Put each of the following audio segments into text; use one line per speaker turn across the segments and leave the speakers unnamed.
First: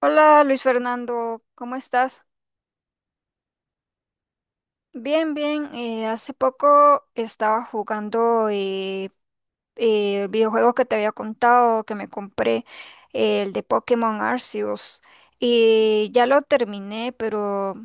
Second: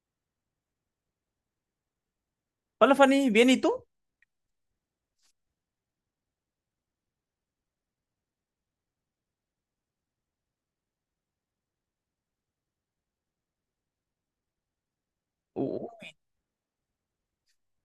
Hola Luis Fernando, ¿cómo estás?
Hola Fanny, ¿bien y tú?
Bien, bien. Hace poco estaba jugando videojuegos que te había contado, que me compré, el de Pokémon Arceus.
Uh,
Y ya lo terminé, pero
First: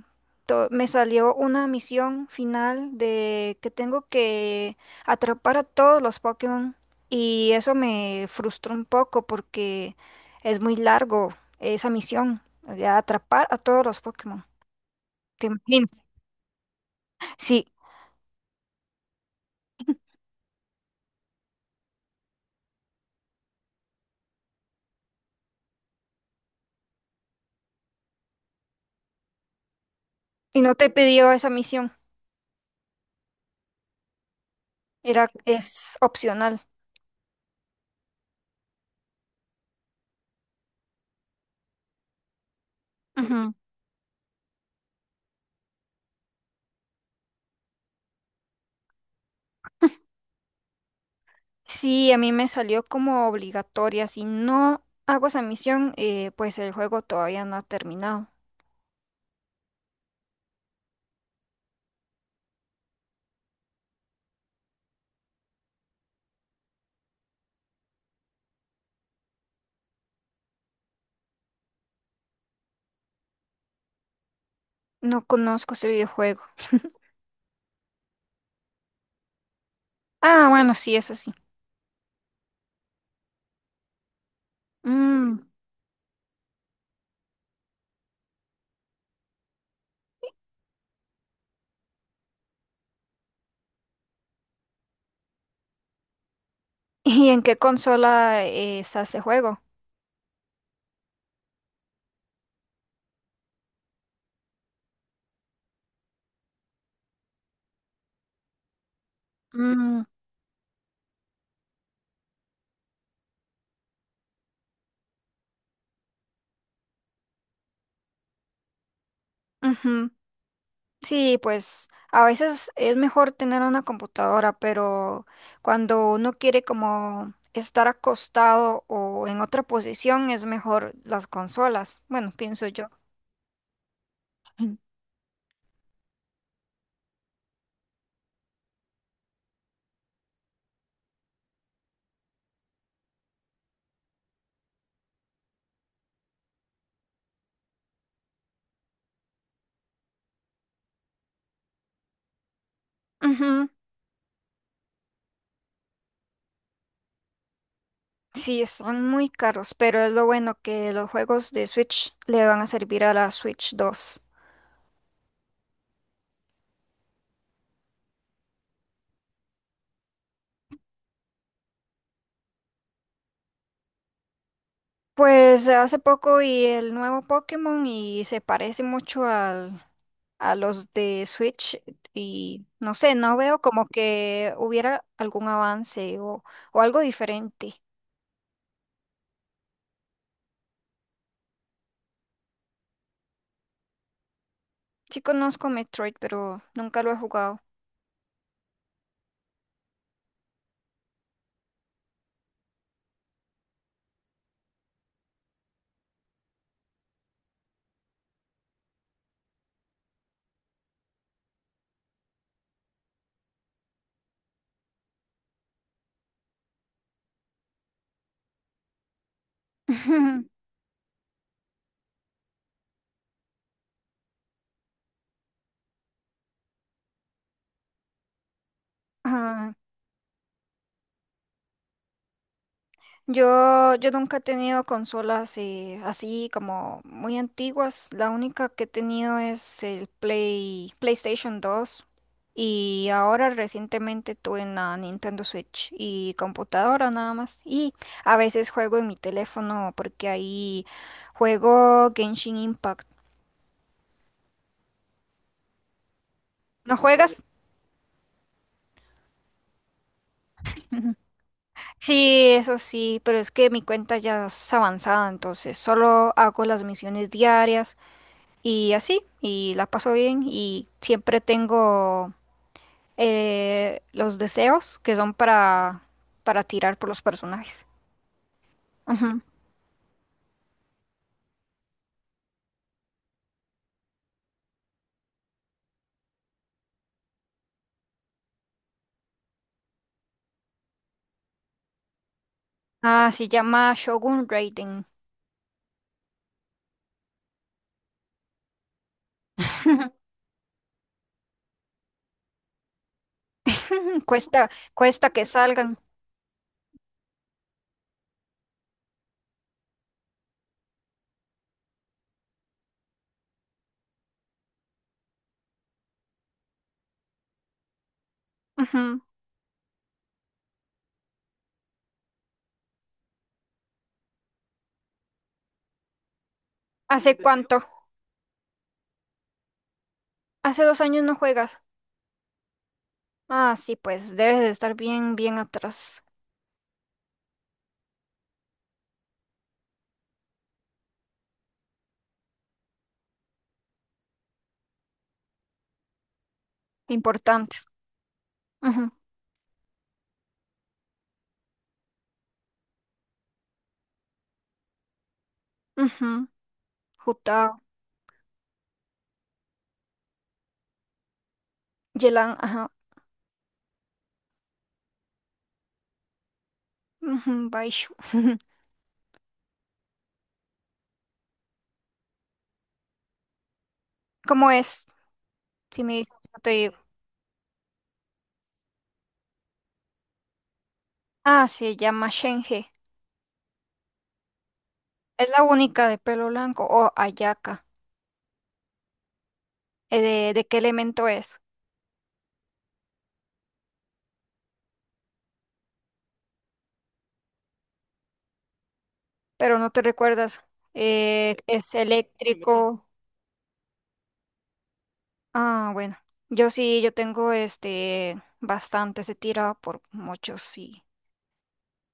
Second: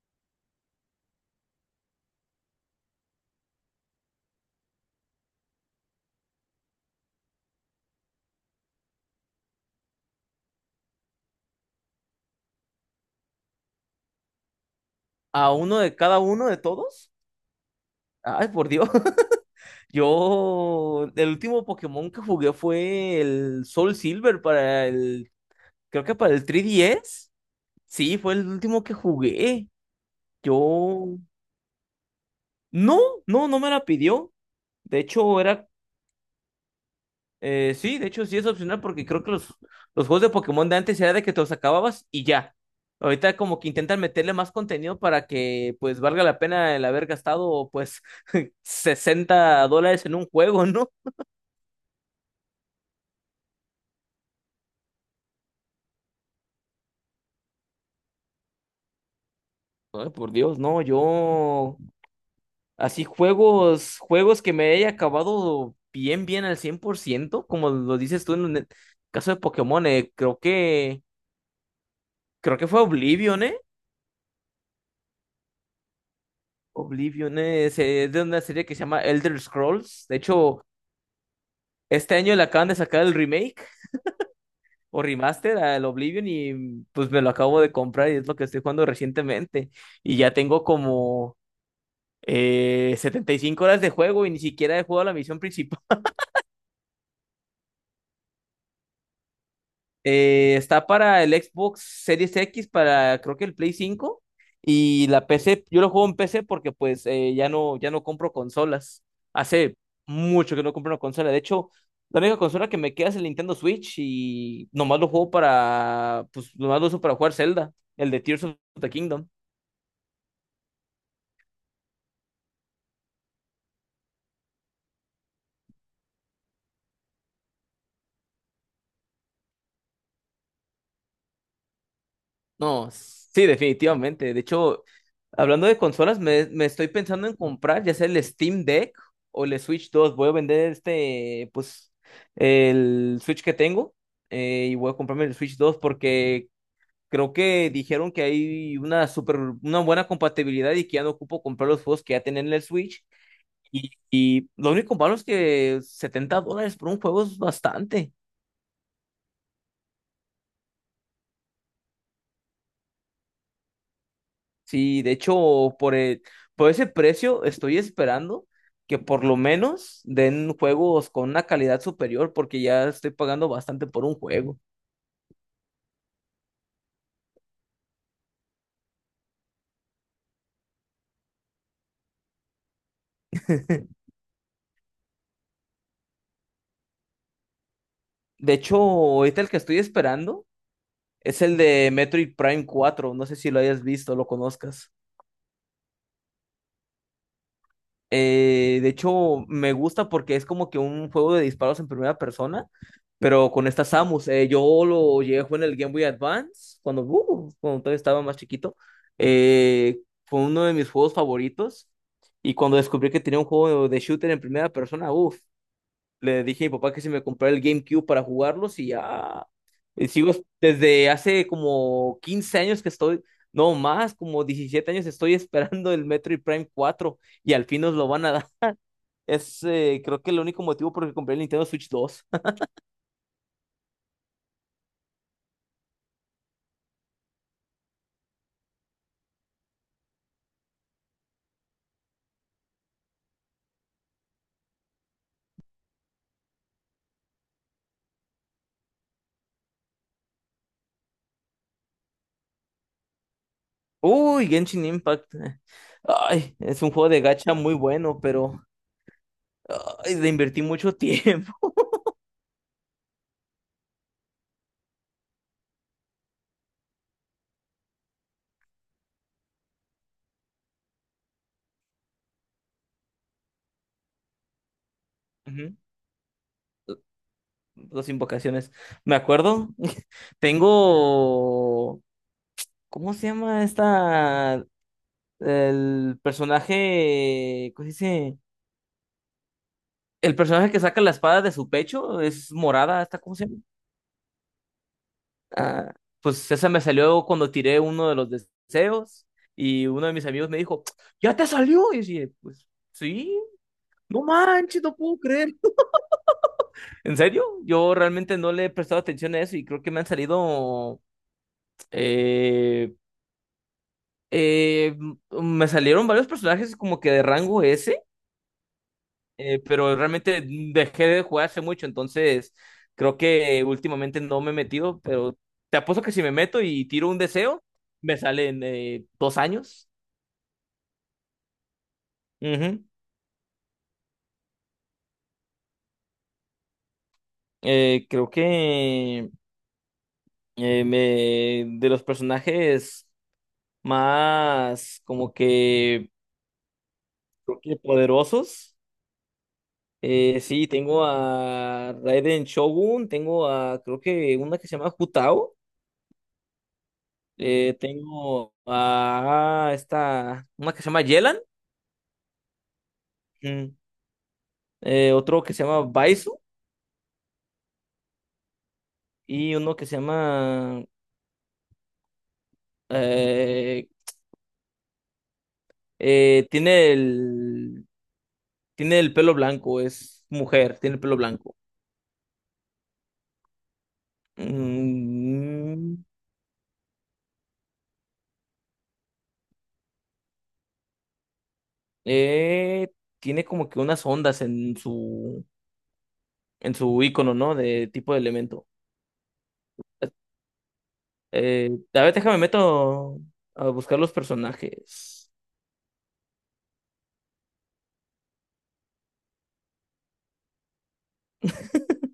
me salió una misión final de que tengo que atrapar a todos los Pokémon. Y eso me frustró un poco porque es muy largo esa misión, de atrapar a todos los Pokémon. Te
¿A uno
imagino.
de cada uno de todos?
Sí,
Ay, por Dios. Yo, el último Pokémon que jugué fue el Soul Silver para el, creo que para el 3DS. Sí, fue el último que jugué.
y no te
Yo,
pidió esa misión,
no, no, no me la pidió. De
era,
hecho, era...
es opcional.
Sí, de hecho sí es opcional porque creo que los juegos de Pokémon de antes era de que te los acababas y ya. Ahorita
Ujú.
como que intentan meterle más contenido para que pues valga la pena el haber gastado pues $60 en un juego, ¿no?
Sí, a mí me salió como obligatoria. Si no hago esa misión, pues el juego todavía no ha terminado.
Ay, por Dios, no, yo así juegos, juegos que me haya acabado bien, bien al 100% como lo dices tú en el caso de Pokémon, creo creo que fue Oblivion, ¿eh?
No conozco ese videojuego.
Oblivion es, de una serie que se llama Elder Scrolls. De
Ah,
hecho,
bueno, sí, eso sí.
este año le acaban de sacar el remake o
Mm,
remaster al Oblivion y pues me lo acabo de comprar y es lo que estoy jugando recientemente. Y ya tengo como 75 horas de juego y ni siquiera he jugado la misión principal.
¿Y en qué consola está ese juego?
Está para el Xbox Series X, para creo que el Play 5 y la PC. Yo lo juego en PC porque pues ya no compro consolas. Hace
Mm.
mucho que no compro una consola. De hecho, la única consola que me queda es el Nintendo Switch y nomás lo juego para, pues nomás lo uso para jugar Zelda, el de Tears of the Kingdom.
Ujú. Sí, pues a veces es mejor tener una computadora, pero cuando uno quiere como estar acostado o en otra posición es mejor las consolas. Bueno, pienso yo.
No, sí, definitivamente. De
Mm.
hecho, hablando de consolas, me estoy pensando en comprar ya sea el Steam Deck o el Switch dos. Voy a vender este, pues, el Switch que tengo y voy a comprarme el Switch dos porque creo que dijeron que hay una una buena compatibilidad y que ya no ocupo comprar los juegos que ya tienen en el Switch.
Ujú.
Y lo único malo es que $70 por un juego es bastante.
Sí, están muy caros, pero es lo bueno que los juegos de Switch le van a servir a la Switch 2.
Sí, de hecho, por ese precio estoy esperando que por lo menos den juegos con una calidad superior porque ya estoy pagando bastante por un juego.
Pues hace poco vi el nuevo Pokémon y se parece mucho al a los de Switch y no sé, no veo como que hubiera algún avance o algo diferente.
De hecho, ahorita el que estoy esperando es el de Metroid Prime 4. No sé si lo hayas visto, lo conozcas.
Sí conozco Metroid, pero nunca lo he jugado.
De hecho, me gusta porque es como que un juego de disparos en primera persona, pero con esta Samus. Yo lo llegué a jugar en el Game Boy Advance cuando, cuando todavía estaba más chiquito. Eh, fue uno de mis juegos favoritos. Y cuando descubrí que tenía un juego de shooter en primera persona, uff, le dije a mi papá que si me comprara el GameCube para jugarlos y ya. Y sigo desde hace como 15 años que estoy, no más, como 17 años estoy esperando el Metroid Prime cuatro y al fin nos lo van a dar. Es
Ah,
creo que el único motivo por el que compré el Nintendo Switch dos.
yo nunca he tenido consolas así como muy antiguas. La única que he tenido es el PlayStation 2. Y ahora recientemente tuve una Nintendo Switch y computadora nada más. Y a veces juego en mi teléfono porque ahí juego Genshin Impact.
Uy, Genshin Impact. Ay, es un
¿No
juego de
juegas?
gacha muy bueno, pero ay, le invertí mucho tiempo.
Sí, eso sí, pero es que mi cuenta ya es avanzada, entonces solo hago las misiones diarias. Y así, y la paso bien y siempre tengo los deseos que son
Ujú.
para tirar por los personajes.
Dos invocaciones. Me
Ujú.
acuerdo, tengo... ¿Cómo se llama esta? El personaje, ¿cómo se dice? El personaje que saca la espada de su pecho es morada, ¿esta
Ah,
cómo se
se
llama?
llama Shogun Raiden.
Ah, pues esa me salió cuando tiré uno de los deseos y uno de mis amigos me dijo, ¿ya te salió? Y yo dije, pues sí, no
Cuesta,
manches, no puedo
cuesta que
creer.
salgan.
¿En serio? Yo realmente no le he prestado atención a eso y creo que me han salido... eh, me salieron varios personajes como que de rango S.
Ujú.
Pero realmente dejé de jugar hace mucho, entonces creo que últimamente no me he metido, pero te apuesto que si me meto y tiro un
¿Hace
deseo,
cuánto?
me salen dos años.
Hace 2 años no juegas.
Ujú.
Ah, sí, pues debes de estar bien, bien atrás.
Creo que de los personajes más como que, creo que
Importantes.
poderosos,
Ujú,
sí, tengo a Raiden Shogun, tengo a creo que una que se llama Jutao.
ujú. Jutao,
Tengo a esta, una que se llama Yelan.
Yelan, ajá.
mm, otro que se llama Baisu
Ujú, Baishu.
y uno que se llama eh,
¿Cómo es? Si me dices, no te
tiene
digo.
el pelo blanco, es mujer, tiene el pelo blanco.
Ah, se llama Shenge. Es la
Mm,
única de pelo blanco o ayaca. De qué elemento es?
eh, tiene como que unas ondas en su icono, ¿no? De tipo de elemento.
Pero no te recuerdas. eh, es
A ver, déjame
eléctrico.
meto a buscar los personajes.
Ah, bueno. Yo sí, yo tengo este bastante, se tira por muchos, sí.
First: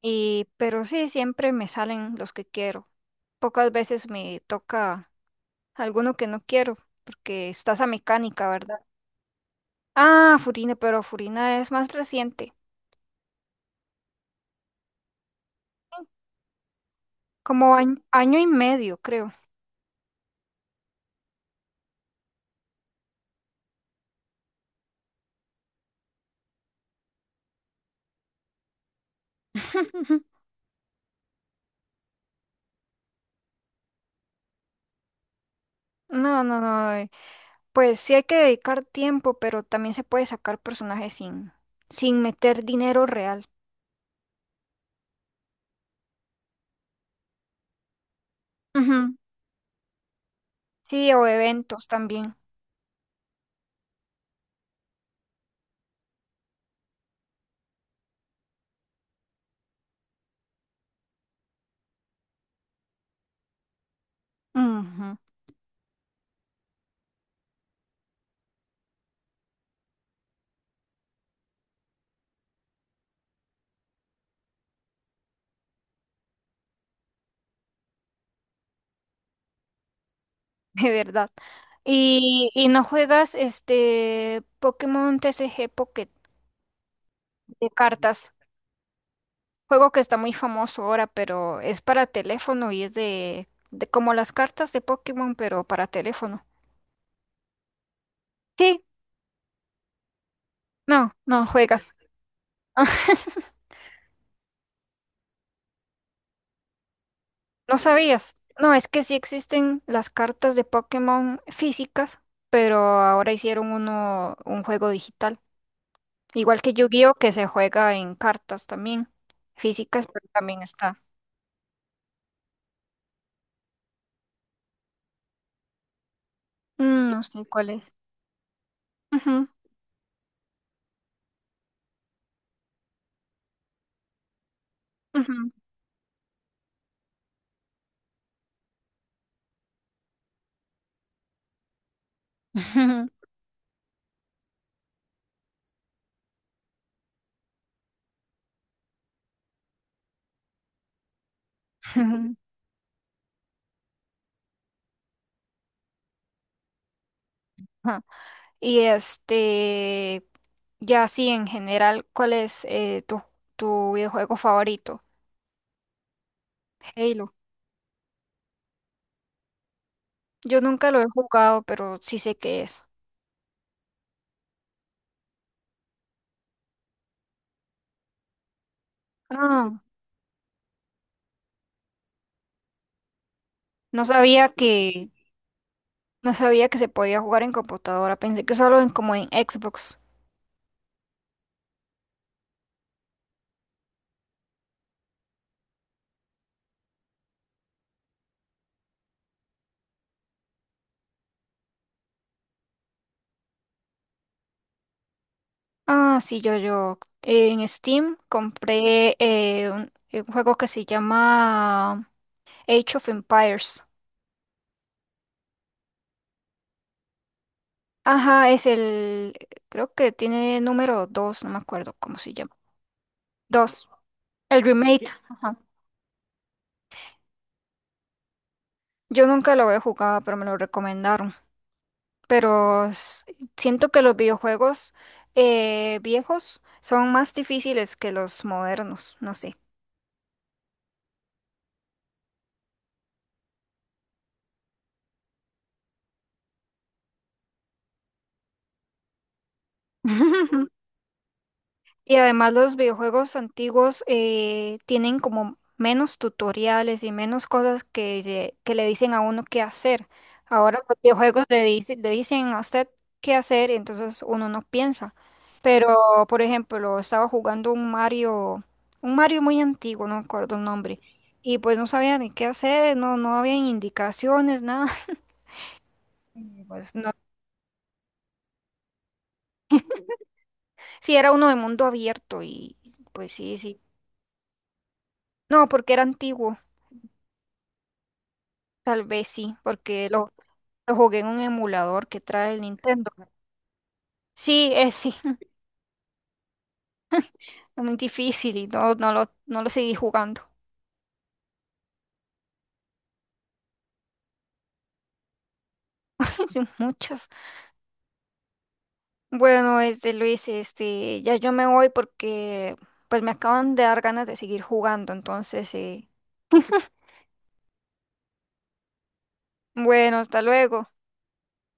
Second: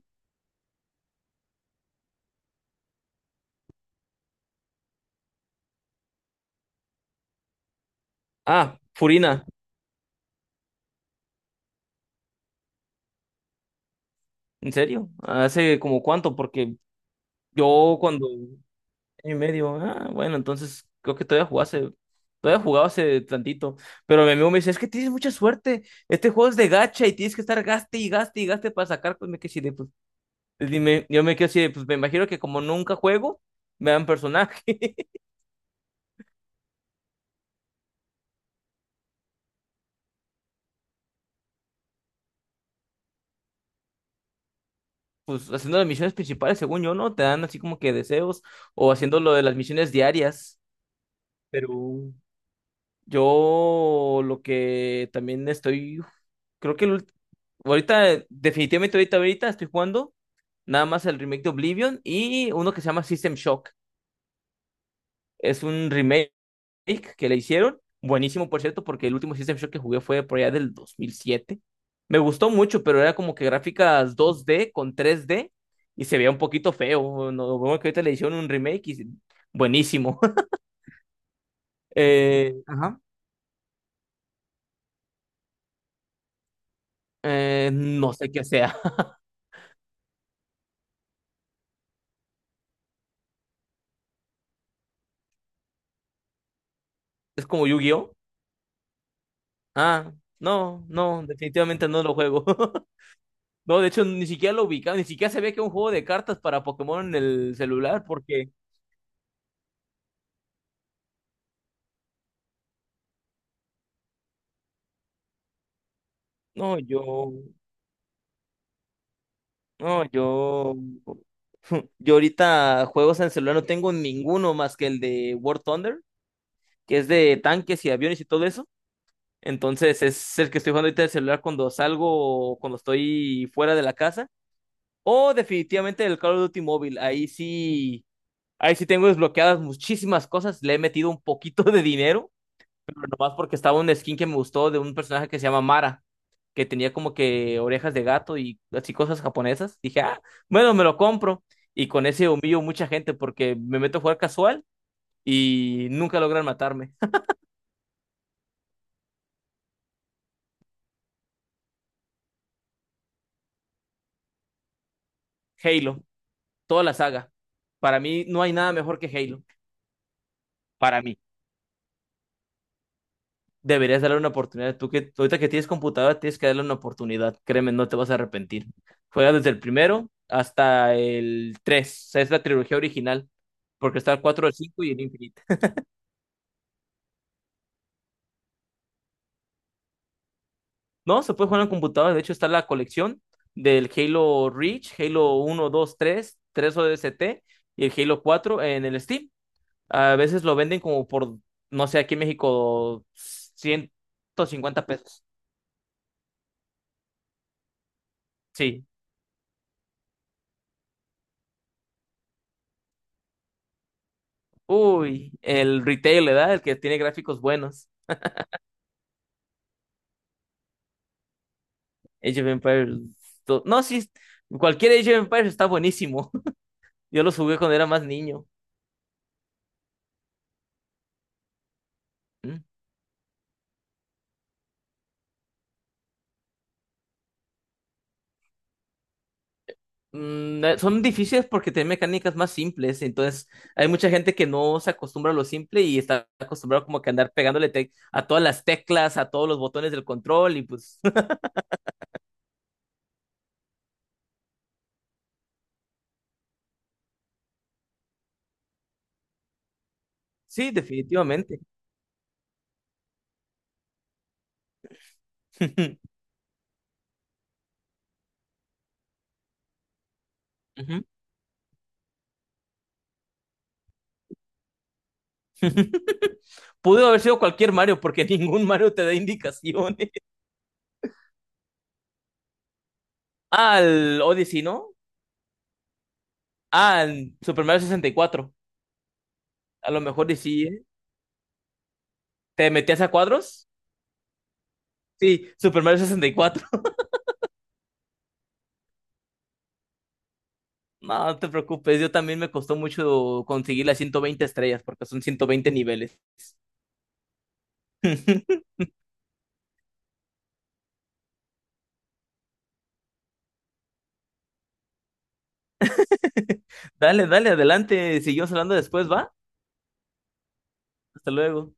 Pero sí, siempre me salen los que quiero. Pocas veces me toca alguno que no quiero, porque está esa mecánica,
Ah,
¿verdad?
Furina.
Ah, Furina, pero Furina es más reciente.
¿En serio? ¿Hace como cuánto? Porque
Como año,
yo cuando...
año y medio, creo.
año y medio, ah, bueno, entonces creo que todavía jugaba hace tantito. Pero mi amigo me dice, es que tienes mucha suerte. Este juego es de gacha y tienes que estar gaste y gaste y gaste para sacar, pues me quedé así de, pues, dime, yo me quedé así de, pues me imagino que como nunca juego, me dan personaje.
No, no, no. Pues sí hay que dedicar tiempo, pero también se puede sacar personajes sin meter dinero real.
Pues haciendo las misiones principales, según yo, ¿no? Te dan así como que deseos, o
Ujú.
haciendo lo de las misiones diarias.
Sí, o
Pero
eventos también.
yo lo que también estoy, creo que el... ahorita, definitivamente ahorita estoy jugando nada más el remake de Oblivion y uno que se llama System Shock.
Ujú.
Es un remake que le hicieron. Buenísimo, por cierto, porque el último System Shock que jugué fue por allá del 2007. Me gustó mucho, pero era como que gráficas dos d con tres d y se veía un poquito feo. No, bueno, que ahorita le hicieron un remake y buenísimo.
De verdad. ¿Y, y no
Ajá.
juegas este Pokémon TCG Pocket de
No sé
cartas?
qué sea.
Juego que está muy famoso ahora, pero es para teléfono y es de como las cartas de Pokémon, pero para teléfono.
Es como Yu-Gi-Oh.
Sí,
Ah, no,
no,
no,
no
definitivamente
juegas.
no lo juego. No, de hecho, ni siquiera lo ubicaba, ni siquiera sabía que era un juego de cartas para Pokémon en el
¿No
celular,
sabías?
porque
No, es que sí existen las cartas de Pokémon físicas, pero ahora hicieron un juego digital. Igual que
no,
Yu-Gi-Oh,
yo,
que se juega en cartas también,
no,
físicas, pero también
yo,
está.
yo ahorita juegos en celular no tengo ninguno más que el de War Thunder, que es
No
de
sé cuál
tanques y
es.
aviones y todo eso.
Ujú,
Entonces es el que estoy jugando ahorita en el celular cuando salgo, o cuando estoy fuera de la casa. O
ujú.
definitivamente el Call of Duty móvil, ahí sí tengo desbloqueadas muchísimas cosas, le he metido un poquito de dinero pero nomás porque estaba un skin que me gustó de un personaje que se llama Mara, que tenía como que orejas de gato y así cosas japonesas. Dije, ah, bueno, me lo compro. Y con ese
Ujú.
humillo mucha gente porque me meto a jugar casual y nunca logran matarme.
Ajá. Y ya así en general, ¿cuál es tu videojuego favorito?
Halo, toda la saga.
Halo.
Para mí no hay nada mejor que Halo.
Yo nunca lo
Para
he
mí,
jugado, pero sí sé qué es.
deberías darle una oportunidad. Tú que ahorita que tienes computadora, tienes que darle una oportunidad. Créeme, no te vas a arrepentir. Juega desde el
Ah,
primero hasta el tres. O sea, es la trilogía original. Porque
no
está el cuatro,
sabía
el cinco y el
que,
Infinite.
no sabía que se podía jugar en computadora, pensé que solo en como en Xbox.
No, se puede jugar en la computadora. De hecho, está la colección del Halo Reach, Halo uno, dos, tres, tres o d s t y el Halo 4 en el Steam. A veces lo venden como por, no sé, aquí en México, 150 pesos.
Ah, sí, yo, en Steam
Sí.
compré un juego que se llama Age of Empires.
Uy, el retail, ¿verdad? El que tiene gráficos buenos.
Ajá, creo que tiene número 2, no me acuerdo cómo se
Age of
llama.
Empires 2. No,
2,
sí,
el
cualquier
remake.
Age of Empires
Ajá.
está buenísimo. Yo lo jugué cuando era más niño.
Yo nunca lo había jugado, pero me lo recomendaron.
¿Mm?
Pero siento que los videojuegos viejos son más difíciles que los modernos, no sé.
Son difíciles porque tienen mecánicas más simples, entonces hay mucha gente que no se acostumbra a lo simple y está acostumbrado como que a andar pegándole a todas las teclas, a todos los botones del control y pues
Y además los videojuegos antiguos tienen como menos tutoriales y menos cosas que le dicen a uno qué hacer.
sí,
Ahora los videojuegos
definitivamente.
le dicen a usted qué hacer y entonces uno no piensa. Pero, por ejemplo, estaba jugando un Mario, muy antiguo, no me acuerdo el nombre,
Ujú.
y pues no sabía ni qué hacer, no, no había indicaciones, nada. Pues
Pudo
no,
haber sido cualquier Mario porque ningún Mario te da indicaciones.
sí era uno de mundo abierto y pues sí, sí.
Al Odyssey, ¿no?
No, porque era antiguo.
Al Super Mario 64,
Tal vez sí,
a lo
porque
mejor
lo,
y sí, ¿eh?
lo jugué en un emulador que trae el
¿Te metías a
Nintendo.
cuadros?
Sí, es sí,
Sí, Super Mario 64.
es muy difícil y no, no lo seguí jugando.
No, no te preocupes, yo también me costó mucho conseguir las 120 estrellas porque son 120 niveles.
Son muchos. Bueno, este Luis, ya yo me voy porque pues me acaban de dar ganas de seguir jugando. Entonces,
Dale, dale, adelante. Seguimos hablando después, ¿va?
bueno, hasta luego.
Hasta luego.